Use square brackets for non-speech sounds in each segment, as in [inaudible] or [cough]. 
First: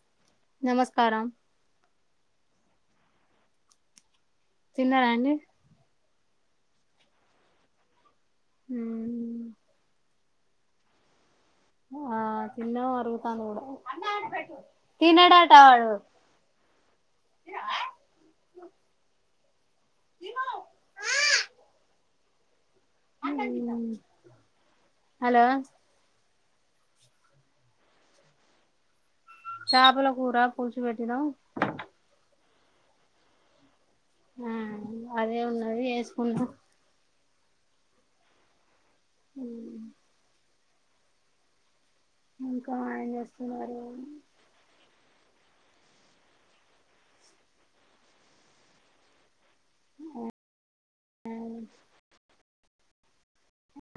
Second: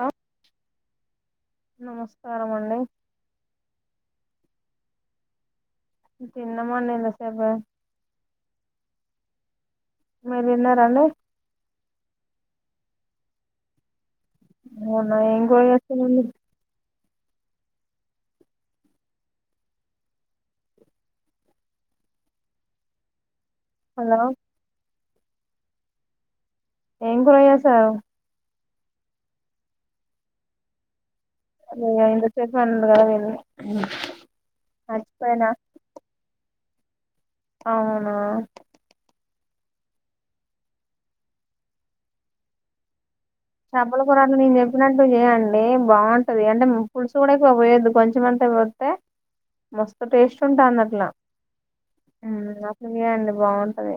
hello నమస్కారం సారంమండి తిన్నాడాండి తన్నమానేద సేవ ఉ మీరు తిన్నారండి ఆ తిన్నాం అరిగిపోయింది కూడా అవునా ఏం కూర [inaudible] చేస్తురండి వ హలో హలో ఏం కూర చేశారు చాపలా కూరా పల్సి పెట్టిన ఏ ఎంత సేపు అయింది [inaudible] ఆ అదే ఉన్నది వేసుకుంట అవునా ఉ ఇంకా ఏం చేస్తా చేపల కూర అంటే నేను చెపిన చేయండి బాగుంటది అంటే పులుసు కూడా ఎక్కువ పోయద్దు కొంచెంమంతా పోస్తే మొస్తం టేస్ట్ ఉంటన్నట్లా [inaudible] బాగుంటది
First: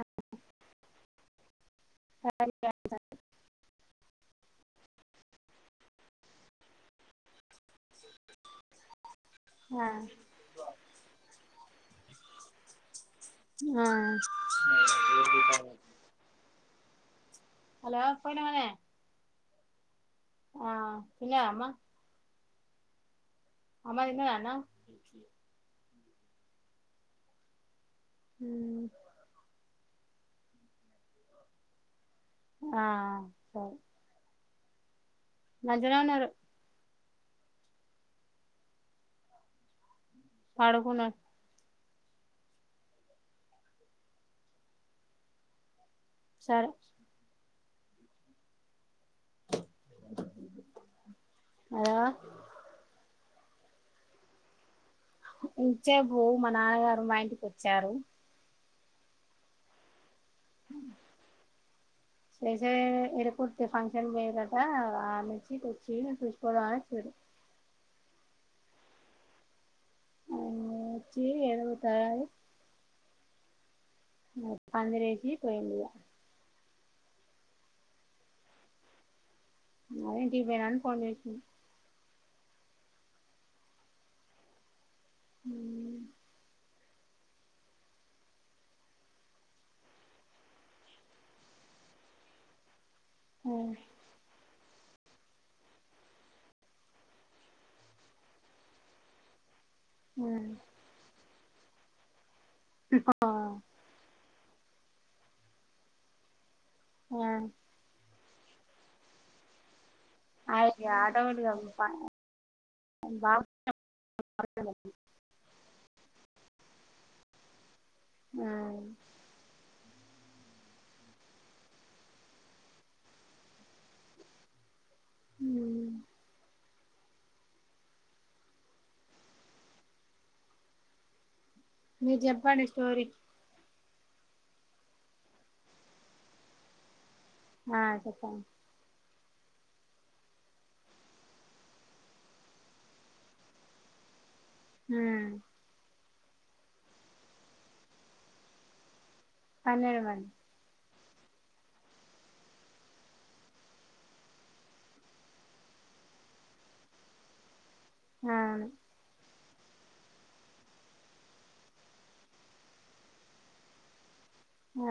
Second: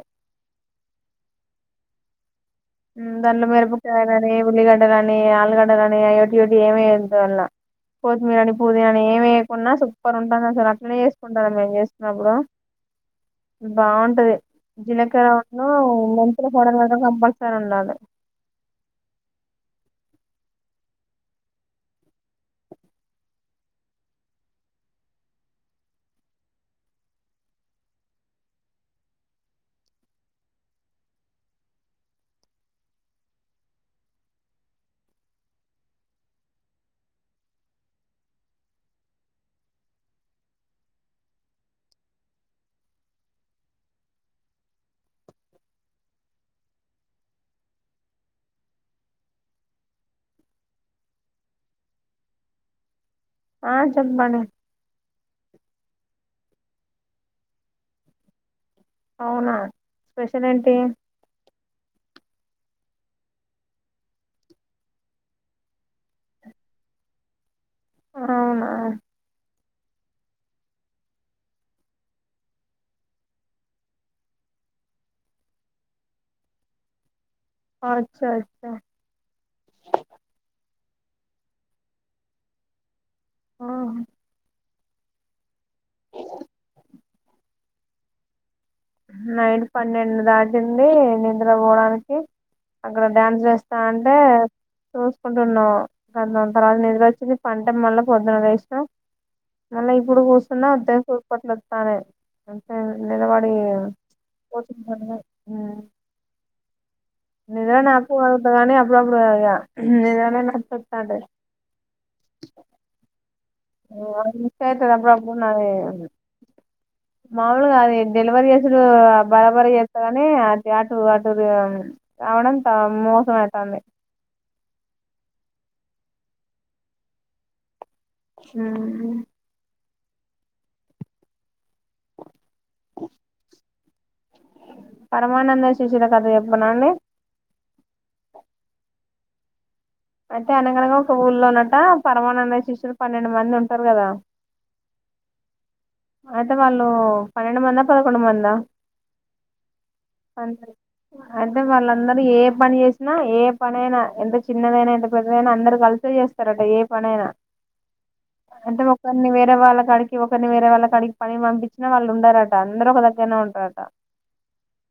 దాంట్లో మిరపకాయ కానీ ఉల్లిగడ్డ కాని ఆలుగడ్డలుని ఆయటి ఒకటి ఏమయందువల్ల కొత్తిమీర అని పుదీన అని ఏమియకుంన్నా ఆ సూపర్ ఉంటుంది అసలు అట్లనే చేసుకుంటాను మేము చే అప్పుడు ఆ బాగుంటది జీలకరన్న మెంతులు పౌడర్ మాత్రం కంపల్సరీ ఉండాలి [inaudible] [inaudible] [inaudible] హ ఆ సర మంచిగానే ఉన్నారు పడుకునారు సరే హలో ఆ చెప్పు భాను ఇంత సేపు మా నాన్నగారు మా ఇంటికి వచ్చారు అవునా స్పెషల్ ఏంటి స్పెషల్ ఏం వెనక ఊరికి ఫంక్షన్ పోయినారు ఆట ఆమెచ్చిక వచ్చి చూసిపోడం అని చూడు అవునా అచ్చి ఎరవ త [inaudible] పందిర వేసి పోయినారు అ అచ్చా ఫోన్ చేసిన [inaudible] ఆ హ నైట్ పన్నెండు దాటింది నిద్ర పోవడానికి అక్కడ డ్యాన్స్ చేస్తా అంటే చూసుకుంటున్నావు గంత తర్వాత ఎద్ర వచ్చింది పంట మళ్ళా పొద్దున్న చేసిన మళ్ళీ ఇప్పుడు కూర్చున్నా ఉద్దే చపట్ల వస్తానే ఆ ఉమ్ ఇదా నా అకు కానీ అప్పుడులా అప్పుడు ఇదను న పత్తాంట ఆటోమేటిక్గా [unintelligible] బాగా ఓ ఆ మిస్ అయితది అప్పుడు అప్పుడు పోన్ నాది మాములుగా అది ఇది డెలివరి చేసుడు ఆ బరాబరి ఎ తగానే అది అటు అటు రా రావడం తా మోసము అయితంది ఉ ఉహు మీరు చెప్పండి స్టోరి పరమానంద శిశుల కథ చెప్పానా అండి ఆ చెప్పండి అయితే అనగనగా ఒక ఊళ్ళో నాట పరమానంద శిష్యులు పన్నెండు మంది ఉంటారు కదా ఉ అయితే వాళ్ళు పన్నెండు మందా పదకొండు మందా పన్నెండు మంది అంటే వాళ్ళందరూ ఏ పని చేసినా ఏ పనైనా ఎంత చిన్నదైనా ఎంత పెద్దదైనా అందరు కలిసి ఇత్త చేస్తారట ఏ పనైనా అవును అంటే ఒకరిని వేరే వాళ్ళ కాడికి ఒకరి వేరే వాళ్ళకు క్కడికి పని పంపించినా వాళ్ళు ఉండారట అందరు ఒక దగ్గరనే ఉంటారట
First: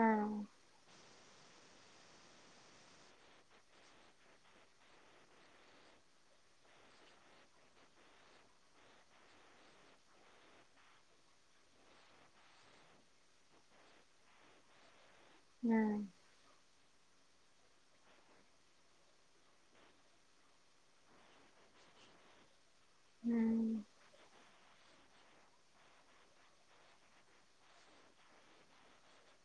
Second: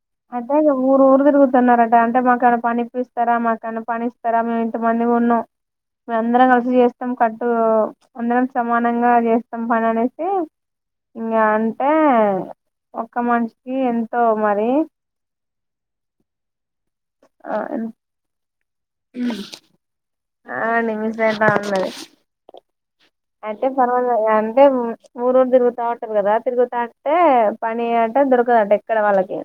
ఆ అదేగ ఊరు ఊరు ది తురుతున్నారట అంటే మాకు ఏమన్నా పని ఇప్పిస్తారా మాకన్నా పనిస్తారా మేము ఇంతమంది ఉన్నాం మేము అందరం కలిసి చేస్తాం కట్టు అందరం సమానంగా చేస్తాం పని అనేసి ఇంకా అంటే ఒక్క మనిషికి ఎంతో మరి న ఆం ఆ నిమిసయితా అన్నది అయితే పర్వన్నా యన్ దేమ్ ఊరుఊరు తిరుగుతా ఉంటారు కదా తిరుగుతా అంటే పని అంట దొరకదు అంట ఇక్కడ వాళ్ళకి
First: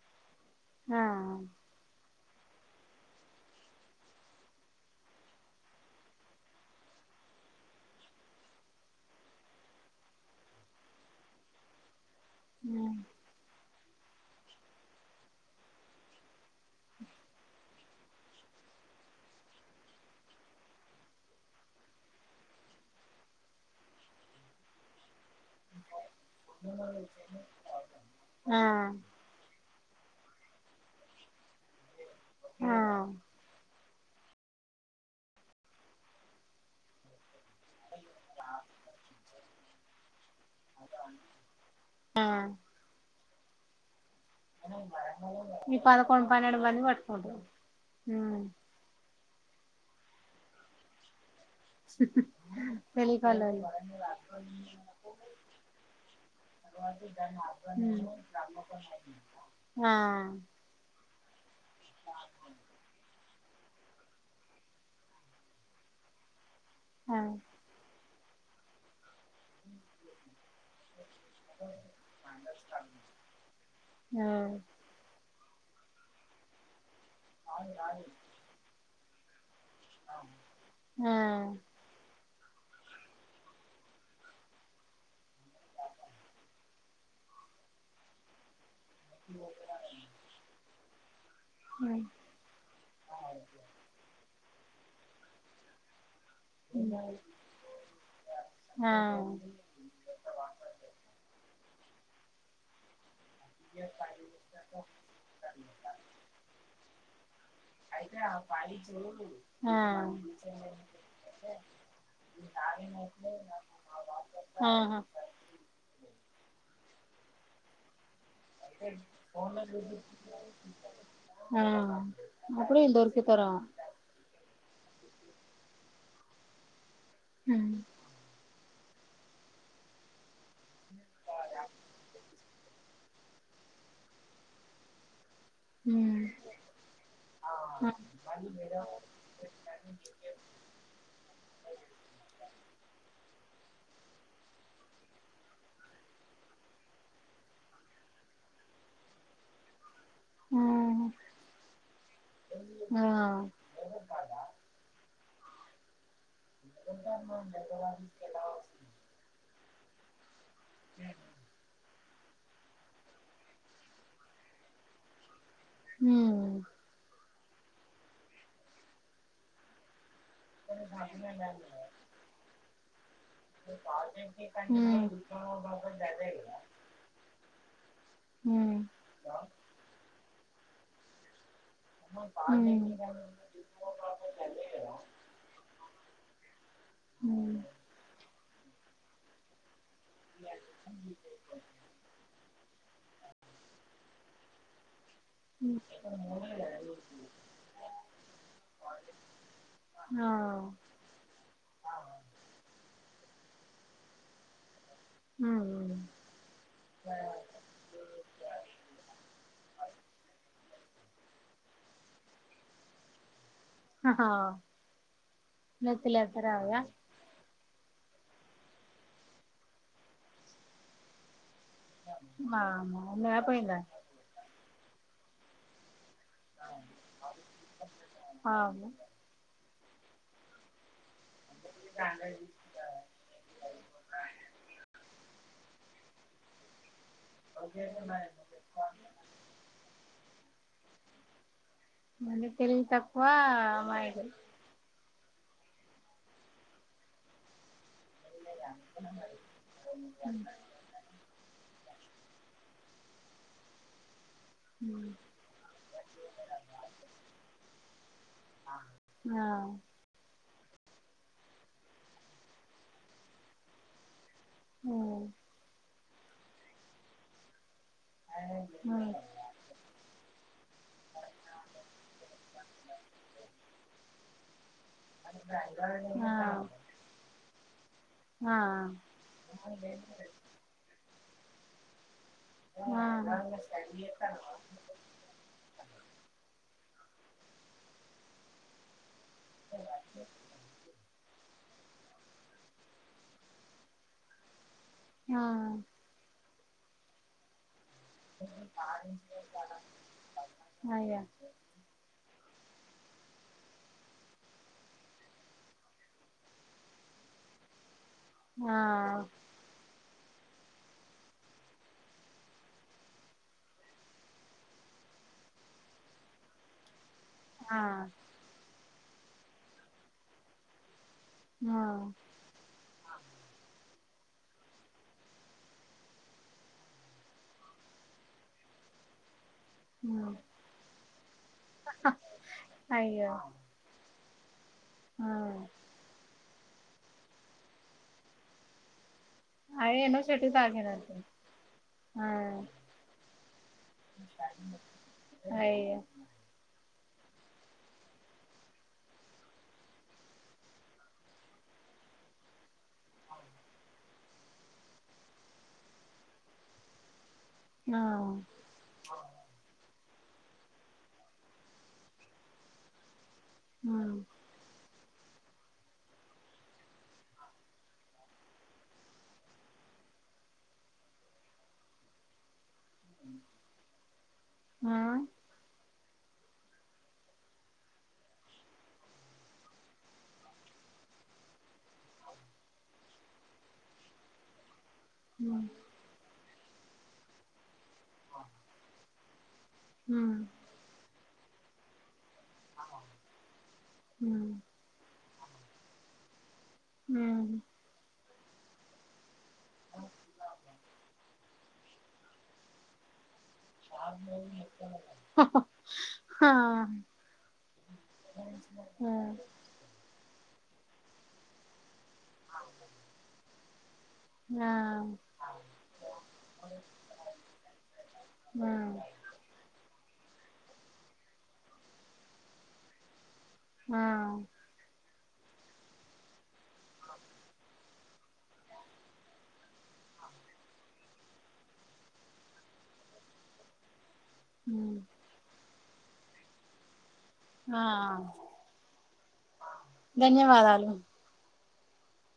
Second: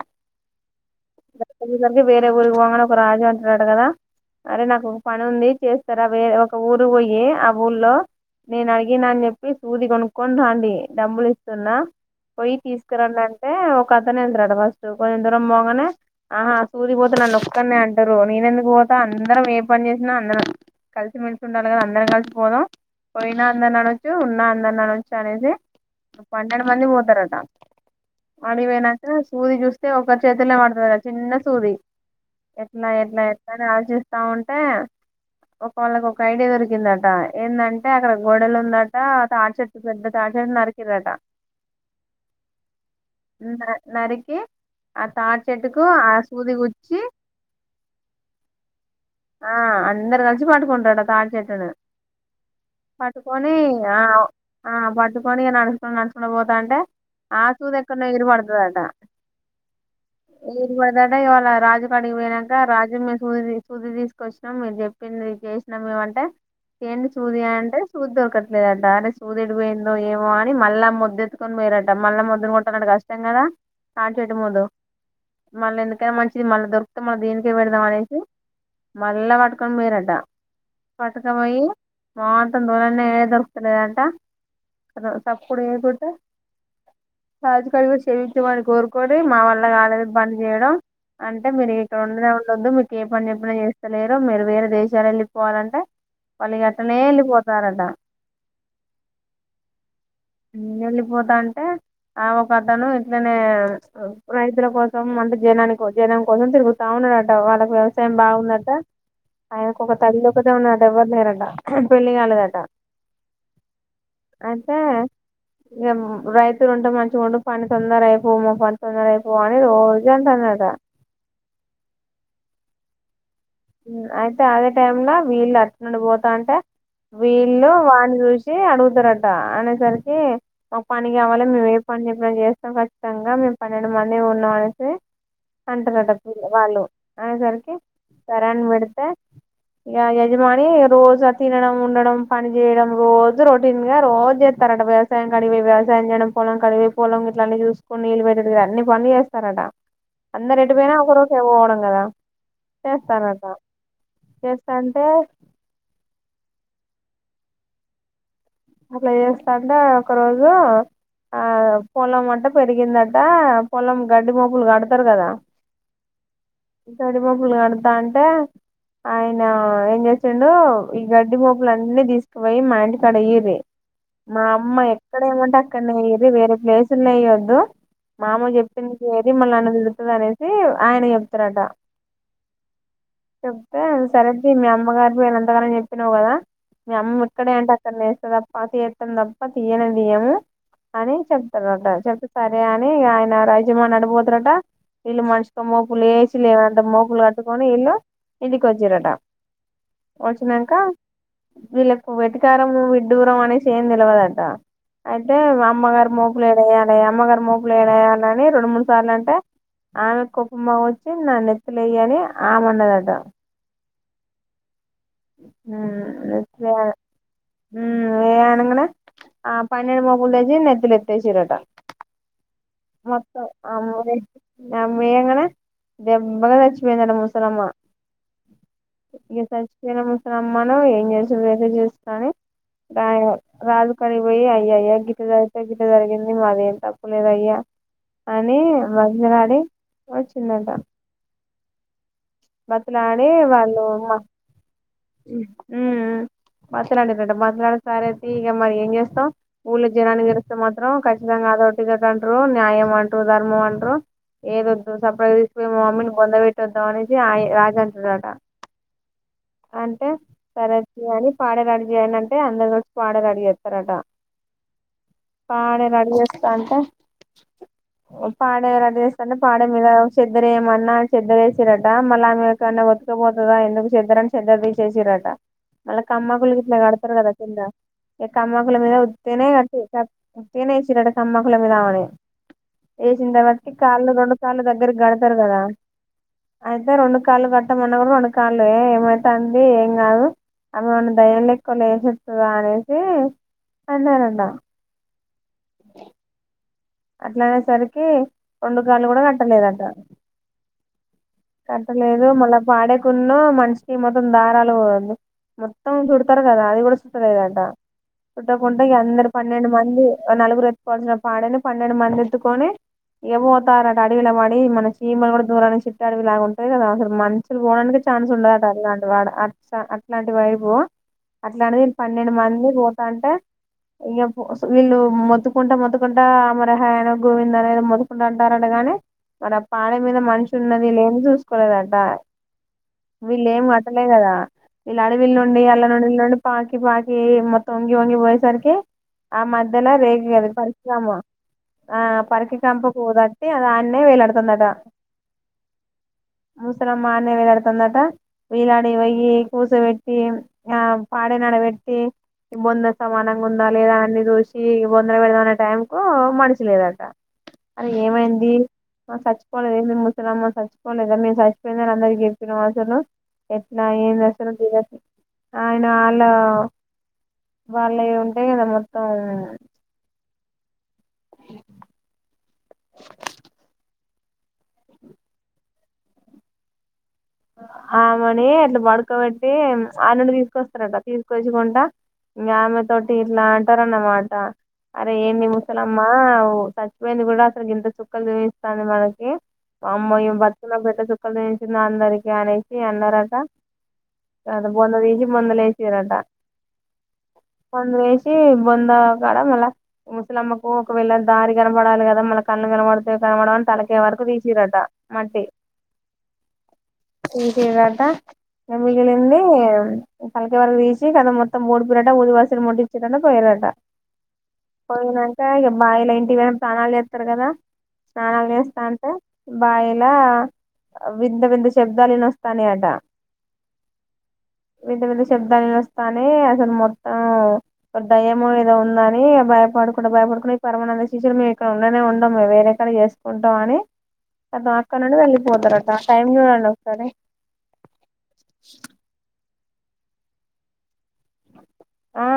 ఆ దొరికేసరికి వేరే ఊరుకి పోంగనే ఒక రాజు అంటడటా కదా అరే నాకు ఒక పని ఉంది చేస్తార వేర ఒక ఊరు పోయి ఆ ఊర్లో నేను అడిగిన అని చెప్పి సూది కొనుక్కొని రండి డబ్బులు ఇస్తున్నా పోయి తీసుకురండి అంటే ఒకఅతనే అంటాడ్రటా ఫస్ట్ కొంచెం దూరం పోగానే ఆహా సూదిపోతే నన్ను ఒక్కనే అంటారు నేనెందుకు పో తా అందరం ఏ పని చేసినా అందరం కలిసిమెలిసి ఉండాలి కదా అందరం కలిసిపోదాం పోయినా అందరిని అనచ్చు ఉన్నా అందరిని అనచ్చు అనేసి ఆ పన్నెండు మంది పోతారట ఆ అడిపోయినంకా సూది చూసి అయితే ఒకరి చేతుల్లో వడుతదట చిన్న సూది ఆ ఎట్లా ఎట్లా ఎట్లా అని ఆలోచిస్ వస్తా ఉంటే ఒకవేళకి ఒక ఐడియా దొరికిందట ఏందంటే అంటే అక్కడ గోడలు ఉందట అ తాడి చెట్టు పెద్ద తాడిచెట్టు నరికిరాట ఆ ఆ ఉన్ నరి గీ పదకొండు సూది పన్నెండు మంది గుచ్చి వట్టుకుంటరు ఆ అందరు కలిసి పట్టుకుంటారట తాడిచెట్టు ఆ పట్టుకొని తెలికలోళ్ళు ఆ ఆ పట్టుకొని నడుసుకుంట నడుసుకుంట పోత్ ఉ ఏరుదట ఇవాళ రాజు కాడకి పోయినాక రాజుమ సూదిది సూది తీసుకొచ్చినాం మీరు చెప్పింది చేసినాం ఏమంటే ఏంది ఆ సూది అంటే సూద్ దొరకట్లేదు అంట అరే సూది ఎటు పోయిందో ఏమో అన్ నీ మళ్ళా మొద్దు ఎత్తుకొని పోయిరట మళ్ళా మొద్దును కొట్టడం అంటే కష్టం కదా ఆ అంటేటి మొద్దు మళ్ళీ ఎందుకైనా మంచిది మళ్ళీ దొరుకుతే మన దీనికే పెడదాం అనేసి మళ్ళ వాట్ పట్టుకొని పోయిరాట ఆ పటుకపోయి మాత్ ఇక మాన్నే దొరుకుతలేదంట తన సప్పుడు చేయకుంట రాజు కాడికి పోయి క్షమించమని కోరు కోరి మా వల్ల కాలేదు పని చేయడం అంటే మీరు ఇక్కడ ఉండనే ఉండద్దు మీకు ఏ పని చెపు చేస్తలేరు మీరు వేరే దేశాలు ఎళ్ళిపోవాలంటే వాళ్లు గట్టనే వెళ్ళిపోతారట వెళ్ళిపోతా అంటే ఆ ఒక అతను ఇనే రైతుల కోసం అంత జనానికి జనం కోసం తిరుగుతా ఉన్నాడంట వాళ్ళకి బాగున్నట ఆ ఆయనకు ఒక తల్లి ఒకదే ఉన్నట ఎవ్వరు లేరట పెళ్లి కాలేదట లే అయితే ఇగ రైతులు ఉంటే మంచిగుండు పని తొందరై అంటాండట ఆ అప్పుడు ఈళ్లు దోర్ అయితే అదే టైం లో వీళ్ళు అట్నుండి పోతాంటే వీళ్లు వాన్ని చూసి అడుగుతారట అనేసరికి మాకు పని కావలే మేము ఏ పని చెప్పిన చేస్తాం ఖచ్చితంగా మేము పన్నెండు మంది ఉన్నాం అనేసి అంటరట ఆ వాళ్ళు అనేసరికి వరం పెడితే ఇగ యజమాని రోజా తినడం ఉండడం ప పని చేయడం రోజు రొటీన్గా చేస్తారట వ్యవసాయం కడివి వ్యసాయం చేయడం పొలం కడి పొలం జె పని చూసుకొని నీళ్ళు పెట్టటి అన్ని పలు చేస్తారట అందరు ఎటు పోయినా ఒకరోకే పోవడం కదా చేస్తారట ఆ చేస్తాంటే ఒ ఉందమా అవించ ఒకరోజోస్తంటే ఒక రోజు ఆ పొలం అంట పెరిగిందటా పొలం గడ్డి మొప్పులు కడతారు కదా హ్మ్ గడ్డి మోపులు కడతా అంటే ఆయన ఏం చేస్త డు ఈ గడ్డి మూపులు అన్నీ తీసుకుపోయి మా ఇంటి కడ ఏయి మా అమ్మ ఎక్కడ ఏమంటే అక్కడనే అయ్యిర్రి వేరే ప్లేసుల్నే ఎయ్యొద్దు మామ ఉమ్ చెప్పింది జేయ్యిర్రి మల్లి నన్ను తిడటదట అనేసి ఆయన చెప్తుారట చెప్తే సరె మీ అమ్మగారుంతగానం చెప్పినావు కదా మీ అమ్మ ఎక్కడే అంటే అక్కడనేేస్తదప్ప తప్ప తీయ ము అని చెప్తారట చెప్ సరే అని ఆయన రాజామాని అడిపోతరట ఇళ్లు మనిషి కో మోపులు వేసి లేవంత మోపులు కట్టుకొని ఇల్లు ఇంటికి ఒచ్చిరట ఆ వచ్చినంక వీళ్ళకు వెటికారము విడ్డూరం అనేసి ఏం తెలవదంట అయితే అమ్మగారు మోపులు ఏడుయాలి అమ్మగారు మోపులు ఏడయ్యాలిని రెండు మూడు సార్లు అంటే ఆమె కోపంబాగొచ్చి నా నెత్తులేయ అని ఆమన్నదడట హ హ అకే మ్మ్ ఏయి అనంగానే ఆ పన్నెడు మోపుల్ తెచ్చి నెత్తినేతేషిరంట అ మొత్తం ఆమమ్మ ఏయంగానే దేబ్బగా సచ్చిపోయిందంట ముసలమ్మ వామ్మో జిన ముసలమ్మను ఏం చేస్తా నువ్వితే చేసుకొని రాజు కాడిపోయి అయ్యా అయ్యా గిట్ట గిట్ట జరిగింది మదెం తప్పు లేదయ్యా అని బతిమిలాడి వచ్చిందట మన తెలివి తక్కువ బతిమిలాడి అమాయి మాట్లాడిందంట మాట్లాడు సరే తియ్ ఇగ మరి ఏం చేస్తాం ఊళ్ళ జనానికి తెరుస్తే మాత్రం ఖచ్చితంగా అద గదాంటరు న్యాయ అంటు ధర్మం అంటు ఏడోద్దు సప్పుడేక తీసుకపోయి మమమ్మీ ని బొందవెట్టొదామని ఇ ఆ రాజ అంటడంట ఆ అంటే సరే తీయి అని పాడేరడి చేయండి అంటే అందరు కలిసి పాడేరడి చేస్తారంట పాడే నడు చేస్తా అంటే పాడే రడ్ ఆ చేస్తంటే పాడ మీద చెద్దర ఏమన్నా చెద్దరేసి రడ్ మళ్ళ ఆమెకన్నా బతుకపోతదా ఎందుకు సిద్ద్దరని సిద్ద్ది తీసేసారట మళ్ళ ఆ కమ్మకుళకి ఇట్లా కడతారు కదా కింద ఇగ ఆ కమ్మకుల మీద ఉత్తినే కట్టి ఉత్తినే వేసిరు అంట కమ్మకుల మీద అవని వేసిన తర్వాత కాళ్ళు రెండు కాళ్ళ దగ్గరకి గడతారు కదా అయితే రెండు కాళ్లు కట్టమన్న కూడా రెండు కాళ్లు ఏ ఏమ తంది ఏంగాదు ఆమె ఏమన్నా దయ్యం లెక్క లేసోస్తదా అనేసి అన్నారాంట ఆ అట్ల అనే సరి కి రెండు కాళ్లు కూడా కట్టలేదట అయ్యో కట్టలేదు మళ్ళా పాడేయకుండా మనిషికి మొత్తం దారాలు పోంది మొత్తం చుడతారు కదా అది కూడా చుట్టలేదంట ఆ చుట్టకుండా అందరు పన్నెండు మంది నలుగురు ఎత్తుకోవాల్సిన పాడని పన్నెండు మంది ఎత్తుకొని ఇక పోతారు అట అడవిల పడి మన చీమలు కూడా దూరనీ చిట్టు అడవి లా ఉంటుంది కదా అస మనుషులు ఆ పోవడానికి ఛాన్స్ ఉండదుట అలాంటి వాడు అ అట్లాంటివైపు ఆ అట్లాంటిది పన్నెండు మంది పోతంటే ఇగ వీళ్ళు మొత్తుకుంట మొత్తుకుంట మరహాయన గోవింద్ అనేది మొత్తుకుంట అంటార అంట గాని మళ్ళ పాడే మీద మనిషి ఉన్నది లేని చూసుకోలేదట అయ్యో వీళ్ళ ఏం కట్టలే కదా వీళ్ళు ఆ అడవిల్ నుండి ఆళ్ల నుండి పాకి పాకి మొత్తం వంగి వంగి పోయేసరికి ఆ మధ్యలో అదే ఎన్నో రేగిగదు చెట్టుకు పరిశ్రమ తాకినట్టుంది ఆ పరికి కంప పోదంటే అది అన్నే వేలాడుతుందట అయ్యో మానే వేలాడుతుందట వేలాడి పోయి కూసుబేట్టి ఆ పాడేనాడ పెట్టి బొంద సమానంగా ఉందా లేదా అన్ని చూసి బొందలు పెడదామనే టైం కు మడిచలేదట అరే ఆ ఏమైంది చచ్చిపోవలేదు ఏ అమ్మ చచ్చిపోలేదా మీరు చచ్చిపోయినని అందరికీ చెప్పిన అసలు ఎట్లా ఆ ఏంది అసలు ఆయన అలా వాళ్ళు ఏ ఉంటాయి కదా మొత్తం అ ఆ ఆమెని అట్లా బడుకోబెట్టి ఆడ నుండితీసుకొస్తారట తీసుకొచ్చకుంట ఇంకా ఆమె తోటి ఇట్లా అంటారన్నమాట అరే ఏంటి ఆ ముసలమ్మ చచ్చిపోయింది కూడా అసలు ఇంత చుక్కాలు చూపిస్తాంది మనకి అమ్మో ఈమె బతుకులో పెద్ద చుక్కలు చూపించింది అందరికి నేసి అన్నారట బొంద తీస బొందలో వేసిర్రట ఉమ్ వచ్చి బొందగాడ మళ్ళ ముసలమ్మకు ఒకవేళ దారి కనపడాలి కదా మళ్ళ కన్ను కనపడితే [unintelligible] తలకాయ్ వరకు తీసిర్రట మట్టి ఆ ఆ వినిపిదట ఇగ మిగిలింది పలకే వరకు తీసి కద మొత్తం ఓడిపోరాట ఊది వాసలు ముట్టించిరు అంట పోయరాట పోయినాక ఇక బావిలో ఇంటికి పోయినాక స్నానాలు చేస్తారు కదా స్నానాలు చేస్తా అంటే బాయి లా వింత వింత శబ్దాలు వినిపిస్తున్నాయట ఆ శబ్దాలు వినిపిస్తున్నాయి అసలు మొత్తం దయ్యము ఏదో ఉందని భయపడుకుంట భయ డు పరమానంద శిష్యుడు మేము ఇక్కడ ఉండనే ఉండం మేము వేరేకాడ చేసుకుంటాం అని అద్దో అక్కడి నుండి వెళ్ళపోతారటా టైమ్ చూడండి ఒకసారి ఆ ధన్యవాదాలు ఆ ఆ